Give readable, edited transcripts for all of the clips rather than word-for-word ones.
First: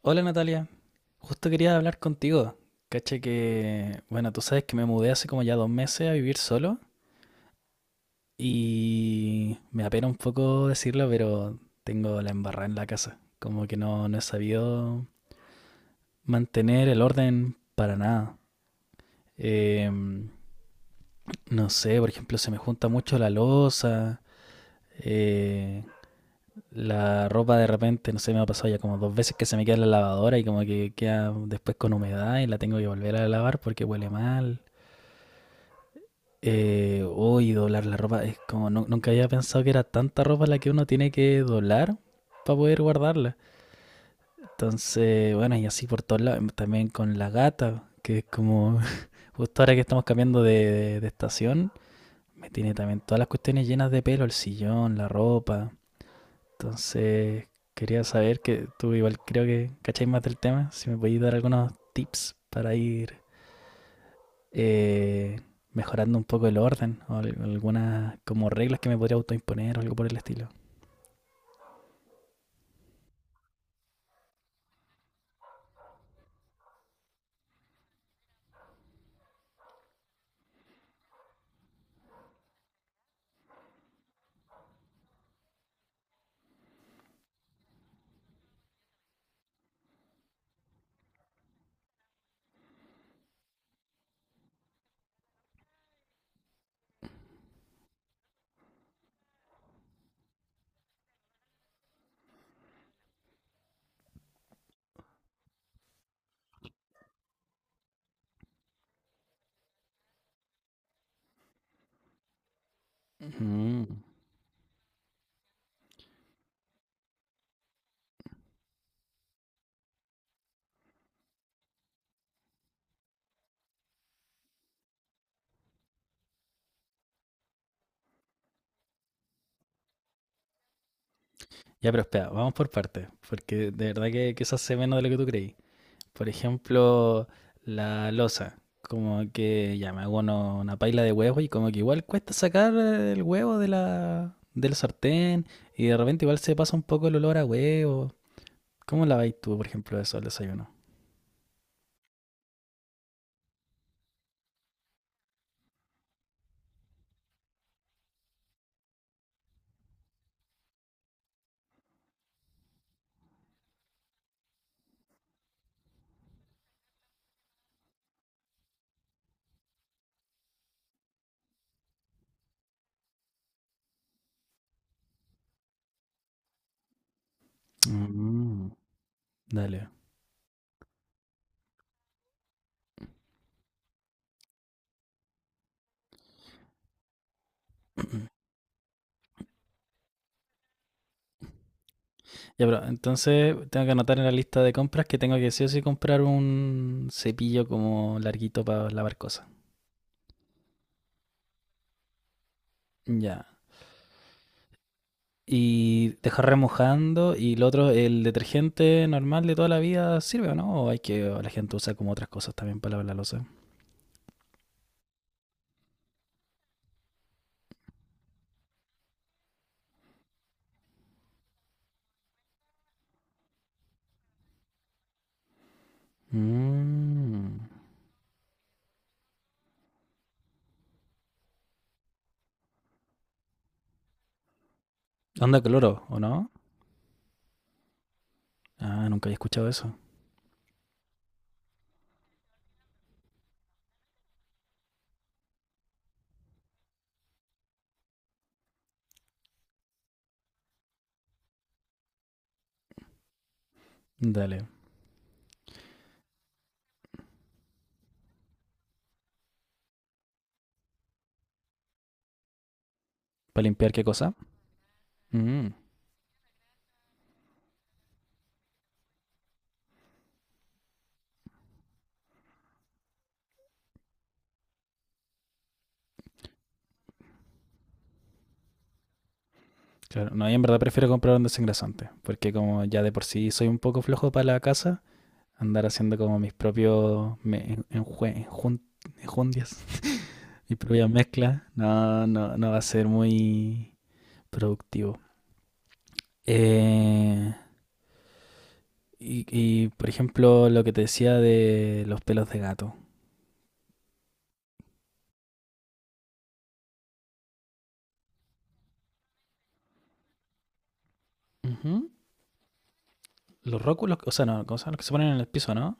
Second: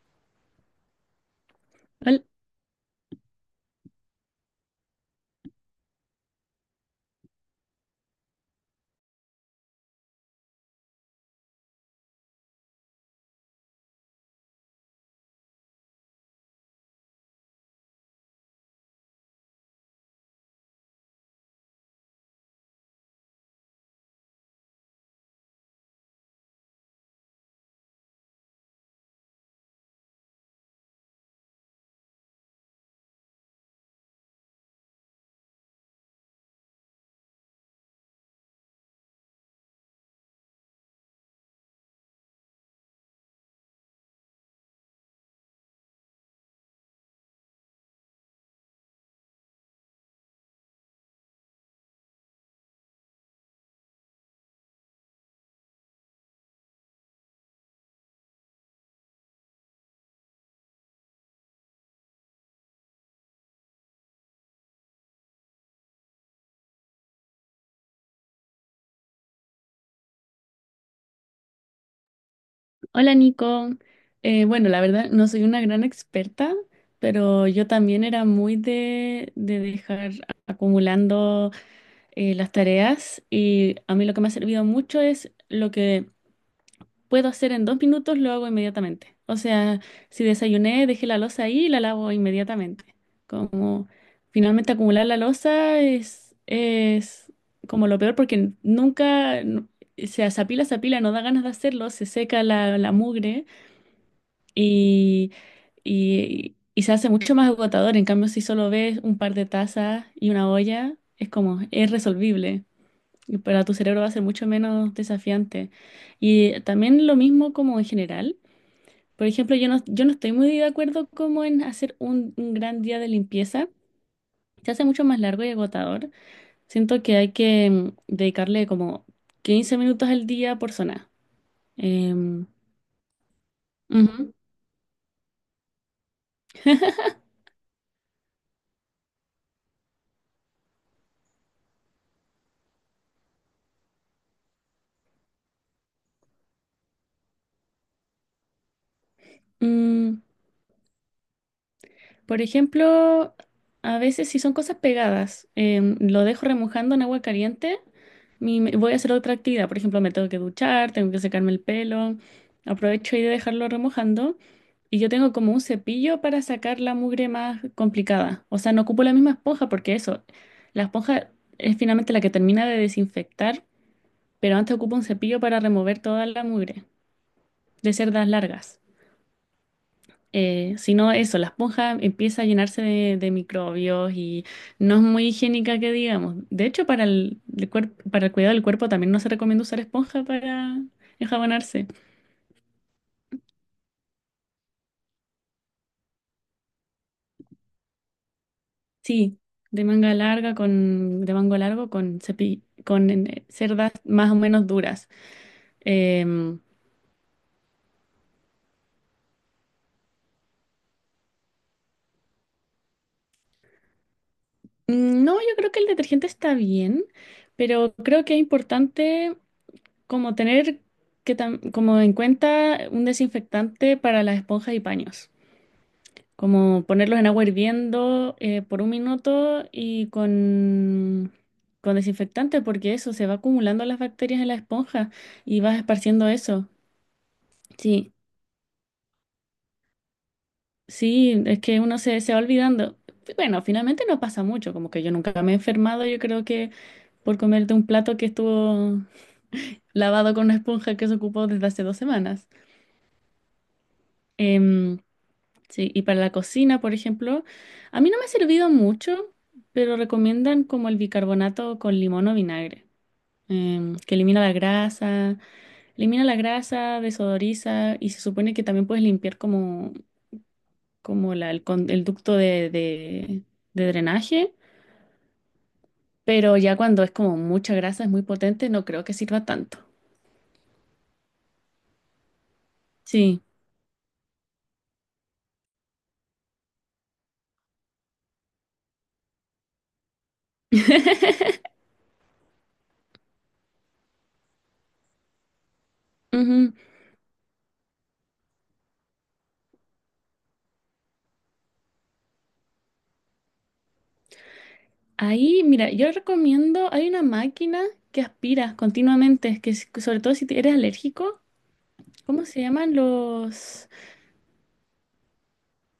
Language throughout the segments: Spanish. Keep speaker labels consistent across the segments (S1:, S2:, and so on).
S1: Hola Natalia, justo quería hablar
S2: Hol-
S1: contigo. Caché que, bueno, tú sabes que me mudé hace como ya 2 meses a vivir solo y me apena un poco decirlo, pero tengo la embarrada en la casa. Como que no he sabido mantener el orden para nada. Em, no sé, por ejemplo, se me junta mucho la loza, eh, la ropa de repente, no sé, me ha pasado ya como 2 veces que se me queda en la lavadora y como que queda después con humedad y la tengo que volver a lavar porque huele mal. Doblar la ropa. Es como, nunca había pensado que era tanta ropa la que uno tiene que doblar para poder guardarla. Entonces, bueno, y así por todos lados. También con la gata, que es como, justo ahora que estamos cambiando de estación, me tiene también todas las cuestiones llenas de pelo, el sillón, la ropa. Entonces, quería saber que tú igual creo que cacháis más del tema, si me podéis dar algunos tips para ir eh, mejorando un poco el orden o algunas como reglas que me podría autoimponer o algo por el estilo.
S2: Hola Nico. Bueno, la verdad no soy una gran experta, pero yo también era muy de dejar acumulando las tareas, y a mí lo que me ha servido mucho es lo que puedo hacer en 2 minutos, lo hago inmediatamente. O sea, si desayuné, dejé la loza ahí y la lavo inmediatamente. Como finalmente acumular la loza es como lo peor porque nunca. Se apila, se apila, no da ganas de hacerlo, se seca la mugre y, y se hace mucho más agotador. En cambio, si solo ves un par de tazas y una olla, es como, es resolvible. Y para tu
S1: Ujú.
S2: cerebro va a ser mucho menos desafiante. Y también lo mismo como en general. Por ejemplo, yo no estoy muy de acuerdo como en hacer un gran día de limpieza. Se hace mucho más largo y agotador. Siento que hay que dedicarle como 15 minutos al día por zona.
S1: Ya, pero espera,
S2: Em,
S1: vamos por partes, porque de verdad
S2: Ujú.
S1: que eso hace menos de lo que tú creí. Por ejemplo, la losa, como que ya me hago una paila de huevos y como que igual cuesta sacar el huevo de del sartén y de repente igual se pasa un poco el olor a huevo. ¿Cómo la vais tú, por ejemplo, eso
S2: Mm,
S1: al desayuno?
S2: Por ejemplo, a veces si son cosas pegadas, lo dejo remojando en agua caliente, voy a hacer otra actividad. Por ejemplo, me tengo que duchar, tengo que secarme el pelo, aprovecho ahí de dejarlo remojando. Y yo tengo como un cepillo para sacar la mugre más complicada. O sea, no ocupo la misma esponja porque eso, la esponja es finalmente la que termina de desinfectar, pero antes ocupo un cepillo para remover toda la mugre de cerdas
S1: Mm,
S2: largas.
S1: dale.
S2: Si no, eso, la esponja empieza a llenarse de microbios, y no es muy higiénica que digamos. De hecho, para el cuidado del cuerpo también no se recomienda usar esponja para enjabonarse.
S1: Ya, pero entonces tengo que anotar en la lista de compras que tengo que sí o sí comprar un cepillo como larguito para lavar
S2: Sí,
S1: cosas.
S2: de manga larga de mango largo con cepi- con
S1: Ya.
S2: eh, cerdas más o menos duras.
S1: Y dejar
S2: Em,
S1: remojando. Y lo otro, ¿el detergente normal de toda la vida sirve o no? O hay que, o la gente usa como otras cosas también para lavar la loza.
S2: no, yo creo que el detergente está bien, pero creo que es importante como tener como en cuenta un desinfectante para las esponjas y paños. Como ponerlos en agua
S1: Mm.
S2: hirviendo por un minuto y con desinfectante, porque eso se va acumulando las bacterias en la esponja y
S1: ¿Onda
S2: vas
S1: cloro, o
S2: esparciendo
S1: no?
S2: eso. Sí,
S1: Ah, nunca había escuchado eso.
S2: sí, es que uno se va olvidando. Bueno, finalmente no pasa mucho, como que yo nunca me he enfermado, yo creo que por comerte un plato que estuvo lavado con una esponja que se ocupó desde hace 2 semanas.
S1: Dale.
S2: Em, Sí, y para la cocina, por ejemplo, a mí no me ha servido mucho, pero recomiendan como el bicarbonato con limón o vinagre,
S1: ¿Para limpiar qué
S2: que
S1: cosa? Mm.
S2: elimina la grasa, desodoriza y se supone que también puedes limpiar como, como la- el, con- el ducto de drenaje, pero ya cuando es como mucha grasa, es muy potente, no creo que sirva tanto.
S1: Claro, no, y en verdad prefiero comprar un desengrasante, porque como ya de por
S2: Sí.
S1: sí soy un poco flojo para la casa, andar haciendo como mis propios enjundias, mis propias mezclas, no va a ser muy productivo.
S2: Ujú.
S1: Eh, y, por ejemplo, lo que te decía de los pelos de gato.
S2: Ahí, mira, yo recomiendo, hay una máquina que aspira continuamente, sobre todo si eres alérgico.
S1: Ujú.
S2: ¿Cómo se llaman
S1: Los
S2: los?
S1: róculos, o sea, no, ¿cómo se llaman? Los que se ponen en el piso, ¿no?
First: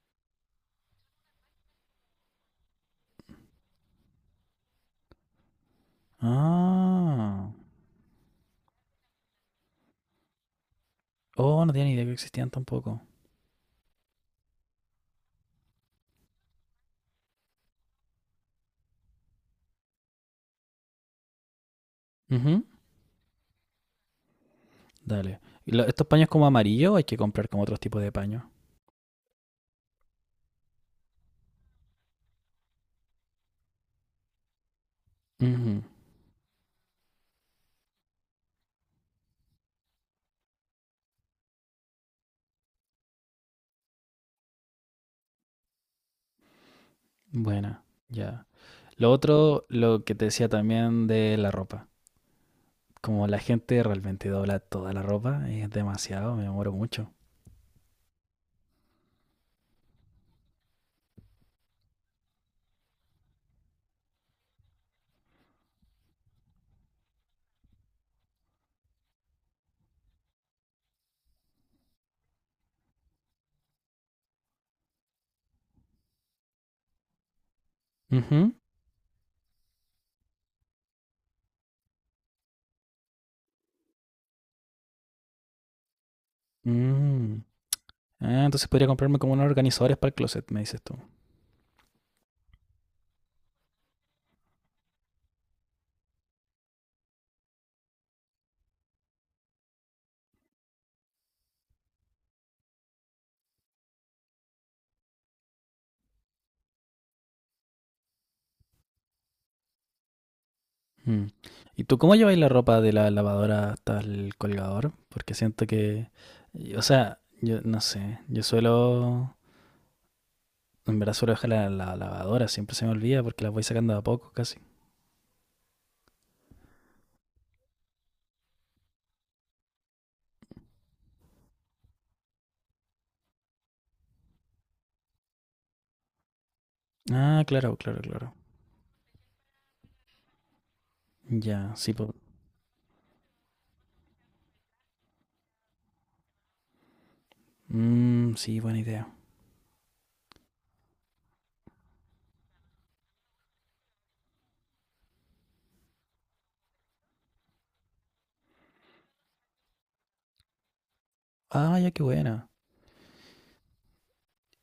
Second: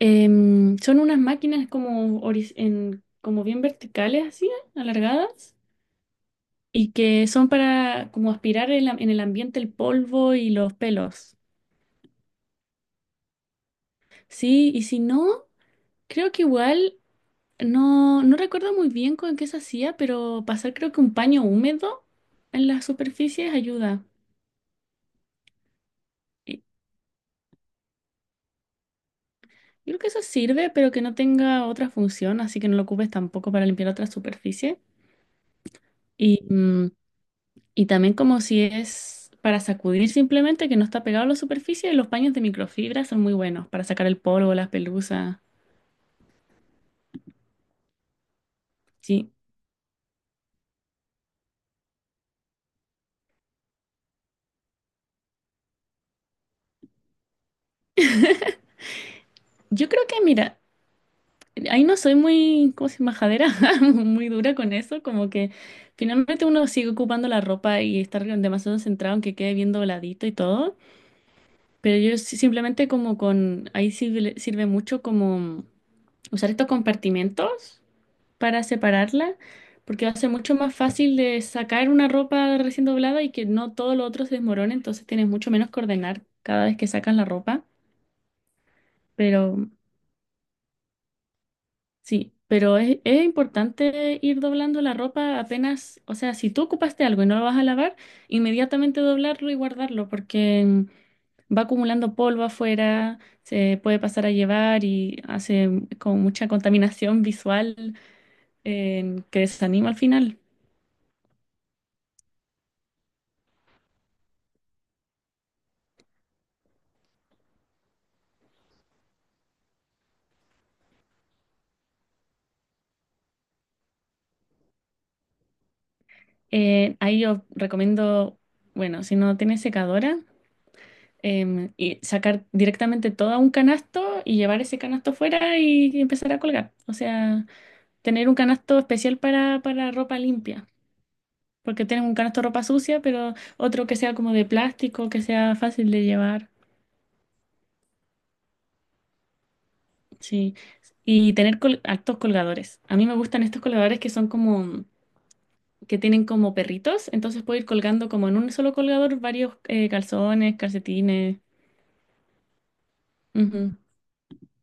S2: Son unas máquinas como bien verticales, así, alargadas, y que son
S1: Ah.
S2: para como aspirar en el ambiente el polvo y los pelos.
S1: Oh, no tenía ni idea que existían tampoco.
S2: Sí, y si no, creo que igual, no recuerdo muy bien con qué se hacía, pero pasar creo que un paño húmedo
S1: Ujú.
S2: en las superficies ayuda.
S1: Dale. ¿Y estos paños como
S2: Y-
S1: amarillo o hay que comprar como otros tipos de paño?
S2: Yo creo que eso sirve, pero que no tenga otra función, así que no lo ocupes tampoco para limpiar otra superficie.
S1: Ujú.
S2: Y, mm, Y también como si es para sacudir simplemente, que no está pegado a la superficie, y los paños de microfibra son muy buenos para sacar el polvo, las pelusas.
S1: Buena, ya. Lo
S2: Sí,
S1: otro, lo que te decía también de la ropa. Como la gente realmente dobla toda la ropa, es demasiado, me demoro mucho.
S2: yo creo que, mira, ahí no soy muy, ¿cómo se llama? Majadera, muy dura con eso, como que finalmente uno sigue ocupando la ropa y estar demasiado centrado en que quede bien dobladito y todo, pero simplemente como ahí sirve mucho como usar estos compartimentos
S1: Ujú.
S2: para separarla, porque va a ser mucho más fácil de sacar una ropa recién doblada y que no todo lo otro se desmorone, entonces tienes mucho menos que ordenar cada vez que sacas la
S1: Mm.
S2: ropa.
S1: Ah, entonces podría comprarme como unos
S2: Pero
S1: organizadores para el closet, me dices tú.
S2: sí, pero es importante ir doblando la ropa apenas, o sea, si tú ocupaste algo y no lo vas a lavar, inmediatamente doblarlo y guardarlo, porque va acumulando polvo afuera, se puede pasar a llevar y hace como mucha contaminación visual, que desanima al final.
S1: Mm. ¿Y tú cómo lleváis la ropa de la lavadora hasta el colgador? Porque siento que, o sea, yo no sé, yo suelo, en verdad suelo dejar la lavadora, siempre se me olvida porque la voy sacando de a poco casi.
S2: Ahí yo recomiendo, bueno, si no tienes secadora, y sacar directamente todo a un canasto y llevar ese canasto fuera y empezar a colgar. O
S1: Ah,
S2: sea, tener
S1: claro.
S2: un canasto especial para ropa limpia,
S1: Ya,
S2: porque
S1: sí,
S2: tienes
S1: po.
S2: un canasto de ropa sucia, pero otro que sea como de plástico, que sea fácil de llevar.
S1: Mm, sí, buena idea.
S2: Sí. Y tener altos colgadores. A mí me gustan estos colgadores que son como, que tienen como perritos, entonces puedo ir colgando como en un solo colgador varios calzones, calcetines.
S1: Ah, ya, qué buena.
S2: Ujú.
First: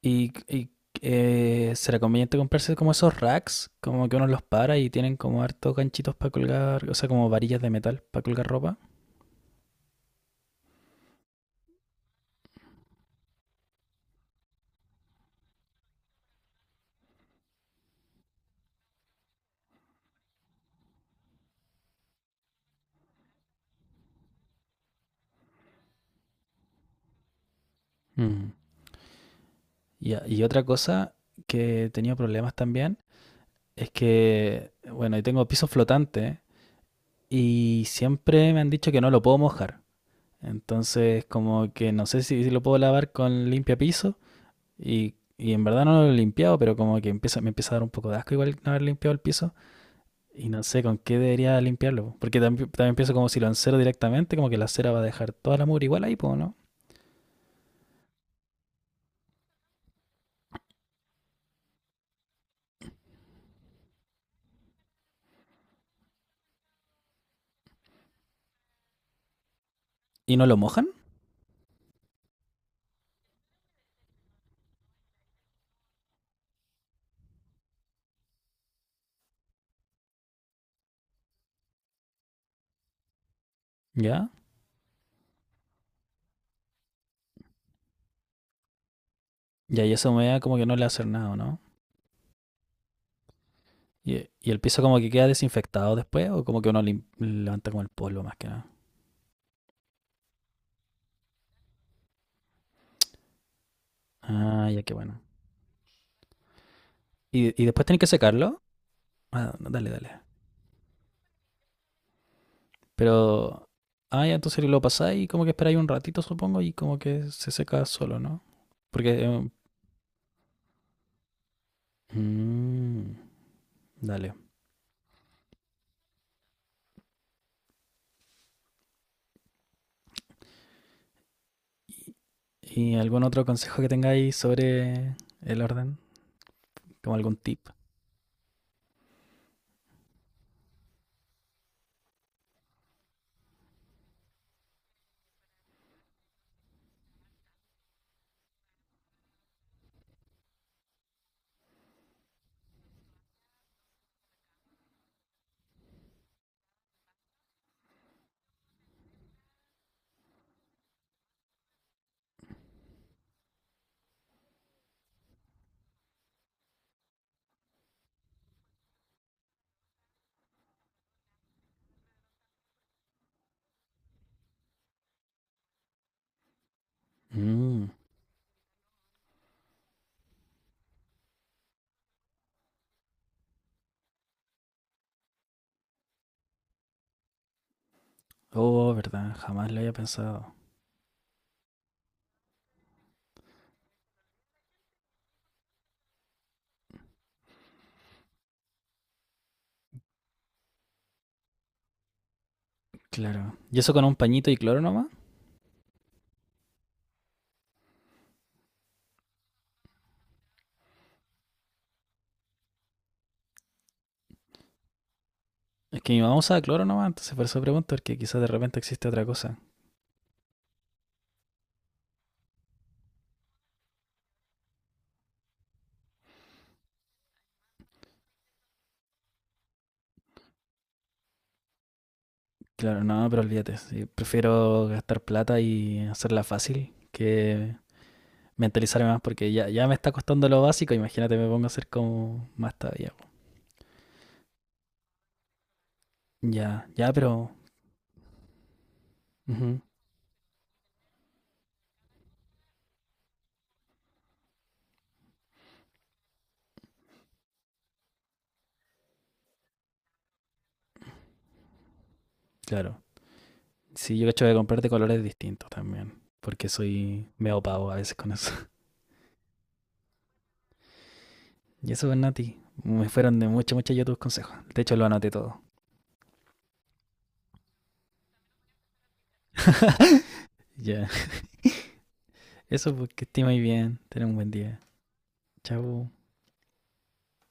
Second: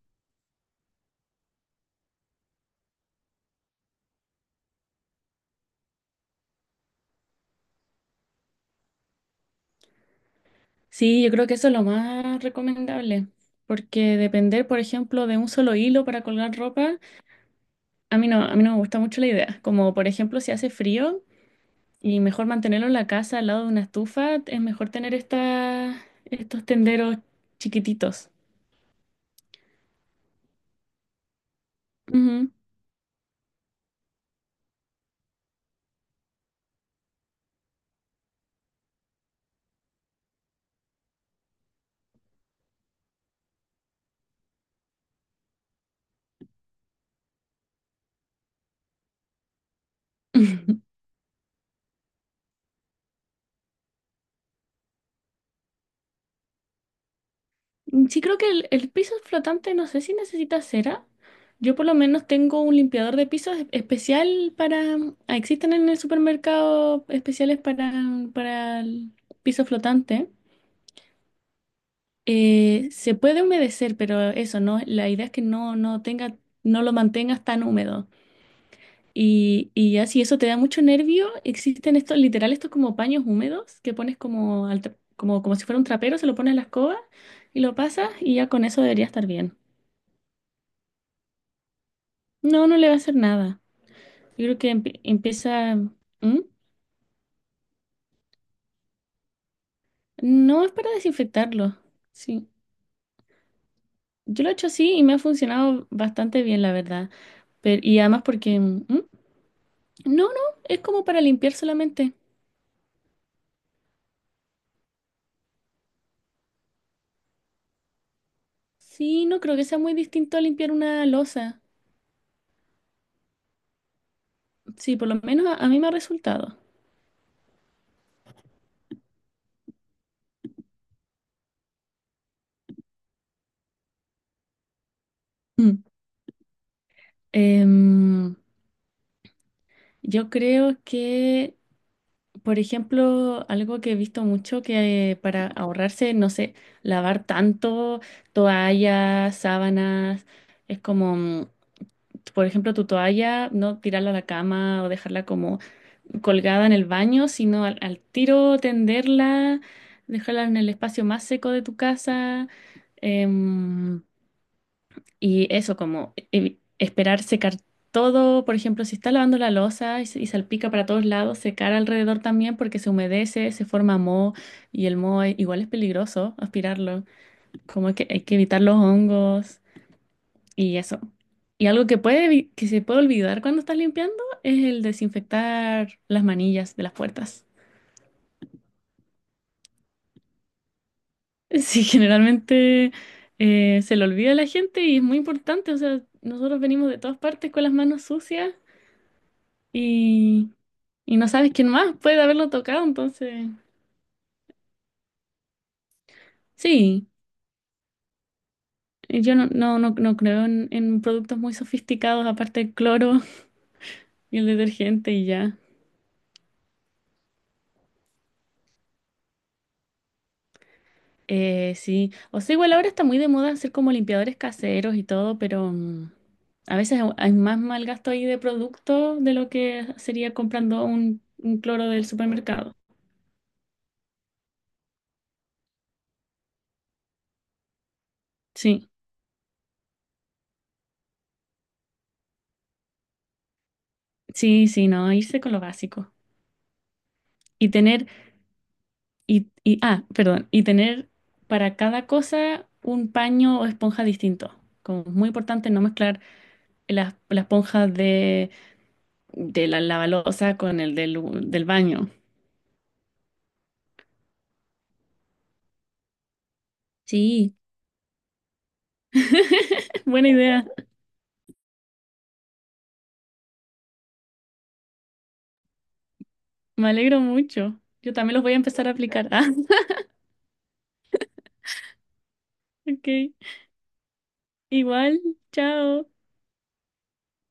S1: ¿Y, será conveniente comprarse como esos racks? Como que uno los para y tienen como hartos ganchitos para colgar, o sea, como varillas de metal para colgar ropa.
S2: Sí, yo creo que eso es lo más recomendable, porque depender, por ejemplo, de un solo hilo para colgar ropa, a mí no me gusta mucho la idea. Como, por ejemplo, si hace frío y mejor mantenerlo en la casa al lado de una estufa, es mejor tener estas estos tenderos chiquititos.
S1: Mm. Ya. Y otra cosa que he tenido
S2: Ujú.
S1: problemas también es que, bueno, yo tengo piso flotante y siempre me han dicho que no lo puedo mojar. Entonces, como que no sé si, si lo puedo lavar con limpia piso y en verdad no lo he limpiado, pero como que empieza, me empieza a dar un poco de asco igual no haber limpiado el piso. Y no sé con qué debería limpiarlo, po. Porque también, también pienso como si lo encero directamente, como que la cera va a dejar toda la mugre igual ahí, po, ¿no?
S2: Sí, creo que el piso flotante no sé si necesita cera. Yo por lo menos tengo un limpiador de pisos especial para. Existen en el supermercado especiales para el piso flotante.
S1: ¿Y no lo mojan?
S2: Se puede humedecer, pero eso, ¿no? La idea es que no lo mantengas tan húmedo. Y ya si eso te da mucho nervio, existen estos, literal, estos como paños húmedos que pones
S1: ¿Ya?
S2: como si fuera un trapero, se lo pones en la escoba y lo pasas y ya con eso debería estar bien.
S1: ¿Y ahí eso me da como que no le hace nada, no?
S2: No, no le va a hacer nada. Yo
S1: Y
S2: creo
S1: ¿el
S2: que
S1: piso como que queda
S2: empieza.
S1: desinfectado después,
S2: ¿Mm?
S1: o como que uno levanta como el polvo más que nada?
S2: No es para desinfectarlo. Sí. Yo lo he hecho
S1: Ah, ya
S2: así
S1: qué
S2: y me ha
S1: bueno.
S2: funcionado bastante bien, la verdad.
S1: Y
S2: Pero,
S1: después
S2: y
S1: tenés que
S2: además porque...
S1: secarlo.
S2: ¿Mm?
S1: Ah, no, dale, dale.
S2: No, no, es como para limpiar solamente.
S1: Pero. Ah, ¿ya entonces lo pasáis y como que esperáis un ratito, supongo, y como que se seca solo, no? Porque.
S2: Sí, no creo que sea muy distinto a limpiar una losa.
S1: Mm, dale.
S2: Sí, por lo menos a mí me ha resultado.
S1: ¿Y algún otro consejo que tengáis sobre el
S2: Mm.
S1: orden? ¿Como algún tip?
S2: Em, yo creo que. Por ejemplo, algo que he visto mucho que para ahorrarse, no sé, lavar tanto toallas, sábanas, es como, por ejemplo, tu toalla, no tirarla a la cama o dejarla como colgada en el baño, sino al tiro tenderla, dejarla en el espacio más seco de tu casa. em, y eso, como esperar secar todo, por ejemplo, si está lavando la losa y salpica para todos lados, secar alrededor también porque se humedece, se forma moho y el moho igual es peligroso aspirarlo,
S1: Mm.
S2: como que hay que evitar los hongos y eso. Y algo que que se puede olvidar cuando estás limpiando es el desinfectar las manillas de las puertas.
S1: Oh, verdad, jamás lo había pensado.
S2: Sí, generalmente se le olvida a la gente y es muy importante, o sea, nosotros venimos de todas partes con las manos sucias, Y, y no sabes quién más puede haberlo tocado, entonces
S1: Claro. ¿Y eso con un pañito y cloro nomás?
S2: sí, yo no creo en productos muy sofisticados, aparte del cloro y el detergente y ya.
S1: Es que mi mamá usaba cloro nomás, entonces por eso pregunto, porque quizás de repente existe otra cosa.
S2: Sí, o sea, igual ahora está muy de moda hacer como limpiadores caseros y todo, pero a veces hay más mal gasto ahí de producto de lo que sería comprando un cloro del supermercado.
S1: Claro, no, pero olvídate. Sí, prefiero gastar plata y hacerla fácil que
S2: Sí,
S1: mentalizarme más, porque ya me está costando lo básico. Imagínate, me pongo a hacer como más todavía.
S2: sí, sí, no, irse con lo básico.
S1: Ya, ya, pero.
S2: Y tener
S1: Ujú,
S2: ah, perdón, y tener para cada cosa un paño o esponja distinto. Como es muy importante no mezclar las la esponja de la lavalosa con el del baño.
S1: claro. Sí, yo cacho de comprarte colores distintos también. Porque soy
S2: Sí,
S1: medio pavo a veces con eso.
S2: buena idea.
S1: Y eso, pues, Nati. Me fueron de mucho, mucho ya tus consejos. De hecho, lo anoté todo.
S2: Me alegro mucho. Yo también los voy a empezar a aplicar.
S1: Ya.
S2: Ah,
S1: Eso,
S2: ok.
S1: porque esté muy bien. Ten un buen día.
S2: Igual, chao.
S1: Chau.